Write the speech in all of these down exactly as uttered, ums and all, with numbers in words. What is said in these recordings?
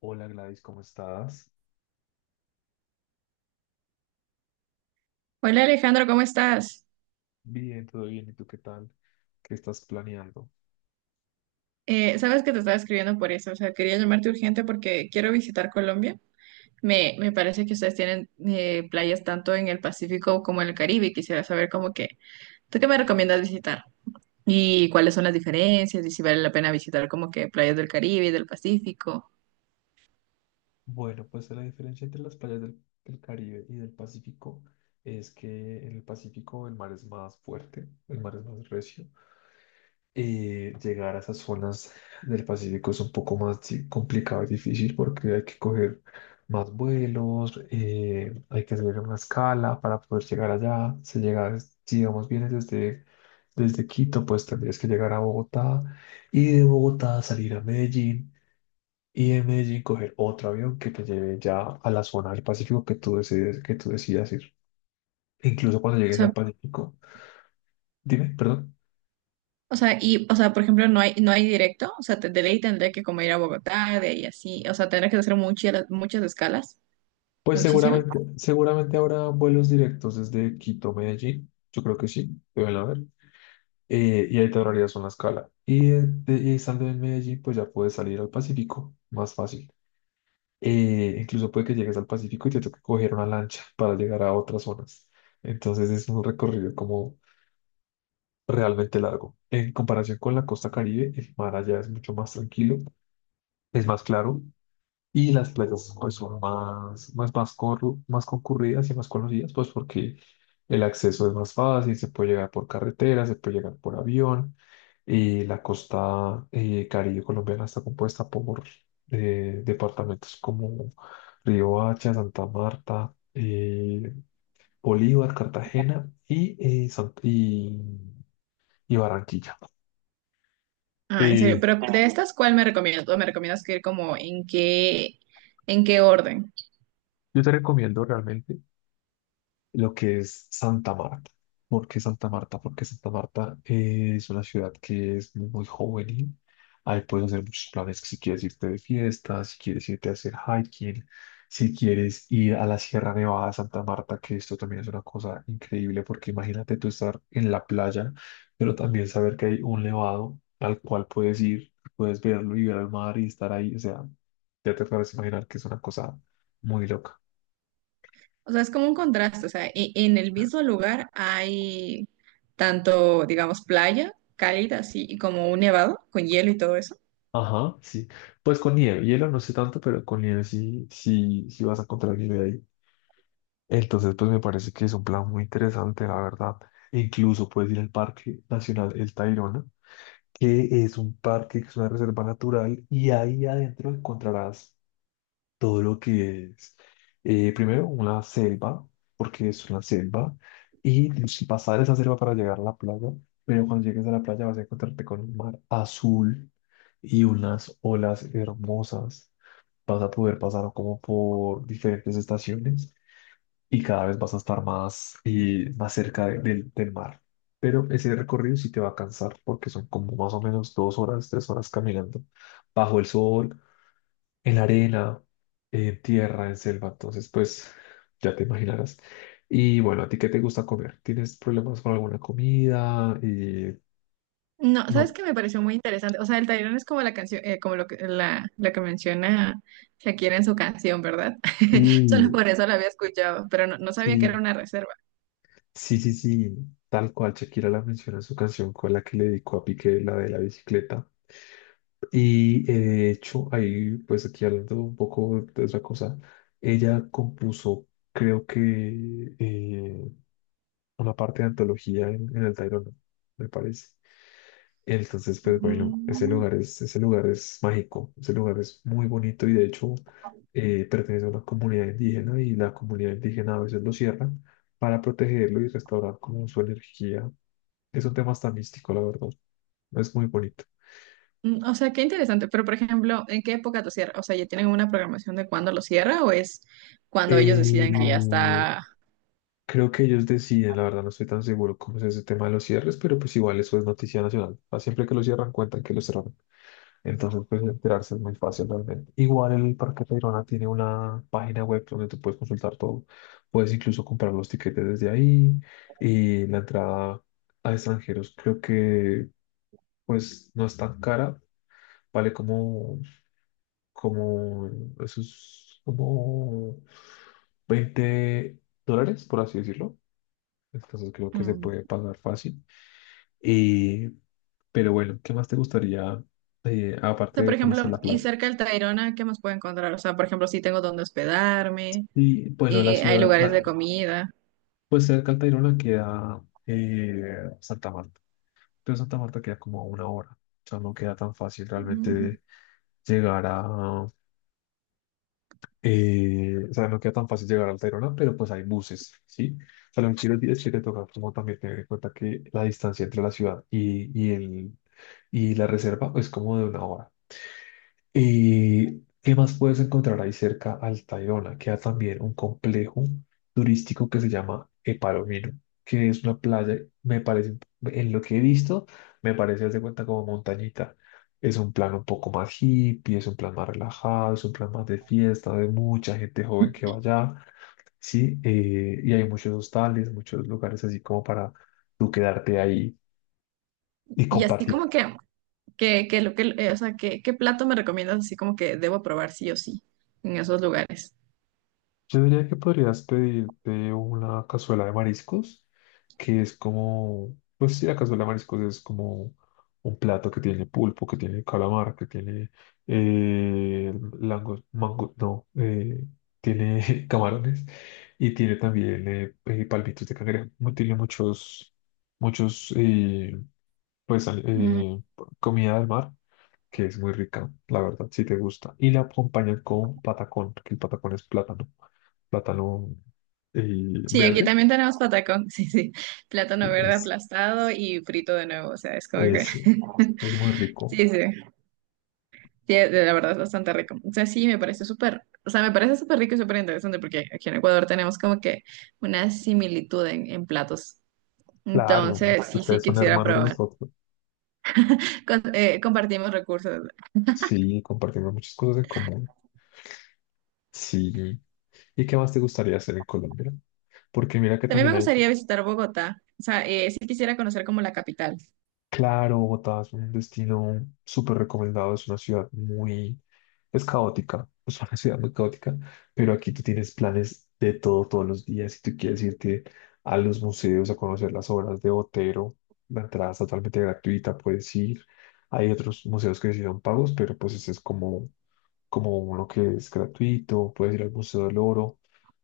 Hola, Gladys, ¿cómo estás? Hola Alejandro, ¿cómo estás? Bien, todo bien. ¿Y tú qué tal? ¿Qué estás planeando? Eh, sabes que te estaba escribiendo por eso, o sea, quería llamarte urgente porque quiero visitar Colombia. Me, me parece que ustedes tienen eh, playas tanto en el Pacífico como en el Caribe y quisiera saber como que, ¿tú qué me recomiendas visitar? ¿Y cuáles son las diferencias? ¿Y si vale la pena visitar como que playas del Caribe y del Pacífico? Bueno, pues la diferencia entre las playas del, del Caribe y del Pacífico es que en el Pacífico el mar es más fuerte, el mar es más recio. Y llegar a esas zonas del Pacífico es un poco más di- complicado y difícil porque hay que coger más vuelos, eh, hay que subir una escala para poder llegar allá. Si llegas, si digamos, vienes desde, desde Quito, pues tendrías que llegar a Bogotá y de Bogotá salir a Medellín y de Medellín coger otro avión que te lleve ya a la zona del Pacífico que tú decides, que tú decidas ir. Incluso cuando O llegues sea, al Pacífico, dime, perdón. o sea, y, o sea, por ejemplo, no hay, no hay directo, o sea, te- de ley tendré que como ir a Bogotá, de ahí así, o sea, tendré que hacer muchas, muchas escalas, Pues muchísimas. seguramente, seguramente habrá vuelos directos desde Quito a Medellín. Yo creo que sí, deben haber. Eh, y ahí te ahorrarías una escala. Y, de- de- y estando en Medellín, pues ya puedes salir al Pacífico más fácil. Eh, incluso puede que llegues al Pacífico y te toque coger una lancha para llegar a otras zonas. Entonces es un recorrido como realmente largo. En comparación con la costa Caribe, el mar allá es mucho más tranquilo, es más claro. Y las playas pues son más, más, más, corru- más concurridas y más conocidas, pues porque el acceso es más fácil, se puede llegar por carretera, se puede llegar por avión, y la costa eh, Caribe colombiana está compuesta por eh, departamentos como Riohacha, Santa Marta, eh, Bolívar, Cartagena y, eh, San- y, y Barranquilla. Ah, en serio, Eh, pero de estas, ¿cuál me recomiendas? ¿O me recomiendas que ir como en qué, en qué orden? yo te recomiendo realmente lo que es Santa Marta. ¿Por qué Santa Marta? Porque Santa Marta eh, es una ciudad que es muy, muy juvenil. Ahí puedes hacer muchos planes, si quieres irte de fiesta, si quieres irte a hacer hiking, si quieres ir a la Sierra Nevada de Santa Marta, que esto también es una cosa increíble, porque imagínate tú estar en la playa, pero también saber que hay un nevado al cual puedes ir, puedes verlo y ver el mar y estar ahí. O sea, ya te puedes imaginar que es una cosa muy loca. O sea, es como un contraste, o sea, e- en el mismo lugar hay tanto, digamos, playa cálida, así, y como un nevado con hielo y todo eso. Ajá, sí. Pues con nieve, hielo no sé tanto, pero con nieve sí, sí, sí vas a encontrar nieve ahí. Entonces, pues me parece que es un plan muy interesante, la verdad. Incluso puedes ir al Parque Nacional El Tayrona, que es un parque, que es una reserva natural, y ahí adentro encontrarás todo lo que es, eh, primero, una selva, porque es una selva, y si pasar esa selva para llegar a la playa, pero cuando llegues a la playa vas a encontrarte con un mar azul y unas olas hermosas. Vas a poder pasar como por diferentes estaciones y cada vez vas a estar más, y más cerca de- del del mar. Pero ese recorrido sí te va a cansar porque son como más o menos dos horas, tres horas caminando bajo el sol, en arena, en tierra, en selva, entonces pues ya te imaginarás. Y bueno, ¿a ti qué te gusta comer? ¿Tienes problemas con alguna comida? Eh, No, ¿sabes no. qué me pareció muy interesante? O sea, el Tayrona es como la canción, eh, como lo que, la, la que menciona Shakira en su canción, ¿verdad? Solo Sí, por eso la había escuchado, pero no, no sabía que era sí, una reserva. sí, sí, sí, tal cual Shakira la menciona en su canción con la que le dedicó a Piqué, la de la bicicleta. Y eh, de hecho, ahí pues aquí hablando un poco de otra cosa, ella compuso, creo que eh, una parte de antología en, en el Tayrona, me parece. Entonces, pues bueno, ese Ujú. lugar es, ese lugar es mágico, ese lugar es muy bonito y de hecho eh, pertenece a una comunidad indígena y la comunidad indígena a veces lo cierran para protegerlo y restaurar como su energía. Es un tema hasta místico, la verdad. Es muy bonito. Mm, o sea, qué interesante. Pero, por ejemplo, ¿en qué época lo cierra? O sea, ¿ya tienen una programación de cuándo lo cierra o es cuando ellos Eh, deciden que ya está? Creo que ellos deciden, la verdad no estoy tan seguro cómo es ese tema de los cierres, pero pues igual eso es noticia nacional. Ah, siempre que lo cierran, cuentan que lo cerraron. Entonces, pues enterarse es muy fácil realmente. Igual el Parque Tayrona tiene una página web donde tú puedes consultar todo. Puedes incluso comprar los tiquetes desde ahí y la entrada a extranjeros creo que pues no es tan cara. Vale como, como, eso es como veinte dólares, por así decirlo. Entonces creo que se Mm. puede pagar fácil. Y, pero bueno, ¿qué más te gustaría, eh, O aparte sea, por de conocer ejemplo, la y playa? cerca del Tayrona, ¿qué más puedo encontrar? O sea, por ejemplo, si tengo dónde hospedarme, Y y bueno, la hay ciudad, lugares de la- comida. pues cerca de Tayrona queda eh, Santa Marta. Pero Santa Marta queda como a una hora. O sea, no queda tan fácil realmente Mm. de llegar a... eh, o sea, no queda tan fácil llegar al Tayrona, pero pues hay buses, ¿sí? O sea, lo que quiero decir es que te toca como también tener en cuenta que la distancia entre la ciudad y, y, el, y la reserva es como de una hora. ¿Y qué más puedes encontrar ahí cerca al Tayrona? Queda también un complejo turístico que se llama El, que es una playa, me parece, en lo que he visto, me parece, haz de cuenta, como montañita. Es un plan un poco más hippie, es un plan más relajado, es un plan más de fiesta, de mucha gente joven que va allá, ¿sí? Eh, y hay muchos hostales, muchos lugares así como para tú quedarte ahí y Y así compartir. como que, que, que lo que, eh, o sea, ¿qué, qué plato me recomiendas así como que debo probar sí o sí en esos lugares? Yo diría que podrías pedirte una cazuela de mariscos, que es como, pues sí, la cazuela de mariscos es como un plato que tiene pulpo, que tiene calamar, que tiene eh, lango- mango, no, eh, tiene camarones y tiene también eh, eh, palmitos de cangrejo. Mu- Tiene muchos, muchos, eh, pues, al- Mm. eh, comida del mar que es muy rica, la verdad, si te gusta. Y la acompañan con patacón, que el patacón es plátano. Plátano eh, Sí, aquí verde. también tenemos patacón, sí, sí, plátano verde Es, aplastado y frito de nuevo, o sea, es como que... es, es muy Sí, rico. sí, sí, la verdad es bastante rico. O sea, sí, me parece súper, o sea, me parece súper rico y súper interesante porque aquí en Ecuador tenemos como que una similitud en, en platos. Claro, Entonces, sí, sí, ustedes son quisiera hermanos de probar. nosotros. Con- eh, compartimos recursos. Sí, compartimos muchas cosas en común. Sí. ¿Y qué más te gustaría hacer en Colombia? Porque mira que También me también hay, gustaría visitar Bogotá. O sea, eh, sí quisiera conocer como la capital. claro, Bogotá es un destino súper recomendado, es una ciudad muy, es caótica, es una ciudad muy caótica, pero aquí tú tienes planes de todo todos los días. Si tú quieres irte a los museos a conocer las obras de Botero, la entrada es totalmente gratuita, puedes ir. Hay otros museos que sí son pagos, pero pues ese es como como uno que es gratuito, puedes ir al Museo del Oro,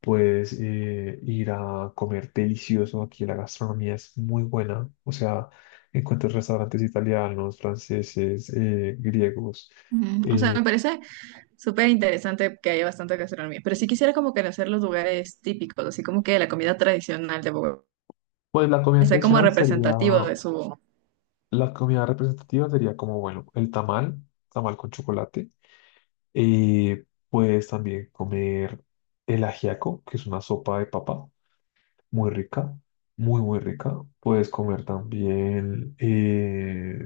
puedes eh, ir a comer delicioso. Aquí la gastronomía es muy buena, o sea, encuentras restaurantes italianos, franceses, eh, griegos. Ujú. O sea, me eh, parece súper interesante que haya bastante gastronomía. Pero sí quisiera como conocer los lugares típicos, así como que la comida tradicional de Bogotá. pues la comida Sea como tradicional sería, representativo de su... la comida representativa sería como, bueno, el tamal, tamal con chocolate. eh, Puedes también comer el ajiaco, que es una sopa de papa. Muy rica, muy, muy rica. Puedes comer también eh,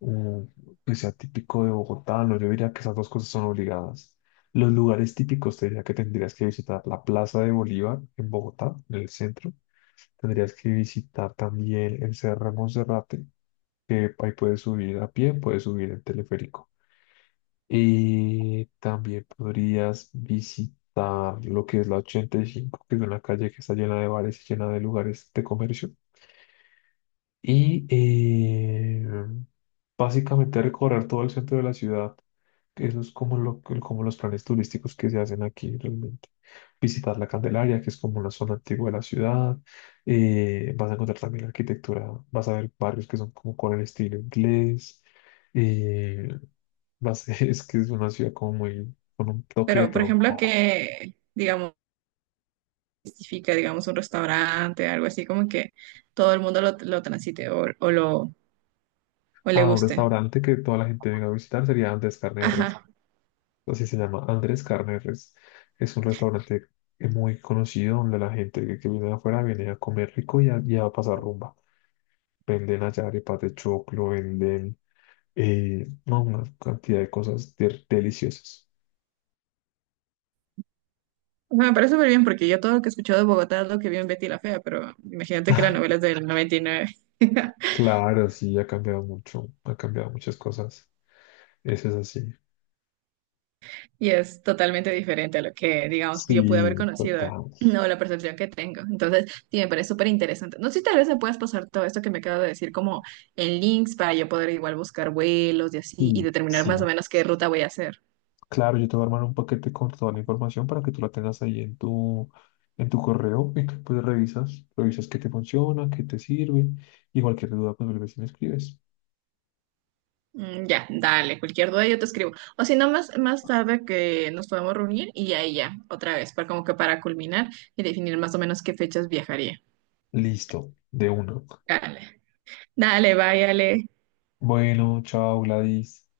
un que sea típico de Bogotá. No, yo diría que esas dos cosas son obligadas. Los lugares típicos, te diría que tendrías que visitar la Plaza de Bolívar en Bogotá, en el centro. Tendrías que visitar también el Cerro de Monserrate, que ahí puedes subir a pie, puedes subir en teleférico. Y también podrías visitar lo que que que es es la ochenta y y cinco, que es una calle que está llena llena de de de bares, lugares de comercio y eh, básicamente recorrer todo el centro de la ciudad. Eso es como, lo, como los planes turísticos que se hacen aquí realmente. Visitar la Candelaria, que es como una zona antigua de la ciudad. Eh, vas a encontrar también arquitectura, vas a ver barrios que son como con el estilo inglés. eh, vas, es que es una ciudad como muy, con un toque de Pero, por todo un ejemplo, poco. que, digamos, justifica, digamos, un restaurante, algo así, como que todo el mundo lo, lo transite o, o lo, o le Ah, un guste. restaurante que toda la gente venga a visitar sería Andrés Carne de Res, Ajá. así se llama, Andrés Carneres. Es un restaurante muy conocido donde la gente que, que viene de afuera viene a comer rico y a, y a pasar rumba. Venden allá arepas de choclo, venden eh, no, una cantidad de cosas de- deliciosas. Bueno, me parece súper bien porque yo todo lo que he escuchado de Bogotá es lo que vi en Betty la Fea, pero imagínate que la novela es del noventa y nueve y nueve Claro, sí, ha cambiado mucho, ha cambiado muchas cosas. Eso es así. y es totalmente diferente a lo que, digamos, yo pude haber Sí, conocido. total. No, la percepción que tengo. Entonces, sí, me parece súper interesante. No sé si tal vez me puedas pasar todo esto que me acabo de decir como en links para yo poder igual buscar vuelos y así y Sí, determinar más o sí. menos qué ruta voy a hacer. Claro, yo te voy a armar un paquete con toda la información para que tú la tengas ahí en tu, en tu correo y tú, pues revisas, revisas qué te funciona, qué te sirve y cualquier duda pues vuelves y me escribes. Mm, ya, dale, cualquier duda yo te escribo. O si no, más, más tarde que nos podamos reunir y ahí ya, otra vez, para como que para culminar y definir más o menos qué fechas viajaría. Listo, de una. Dale, dale, váyale. Bueno, chao, Gladys.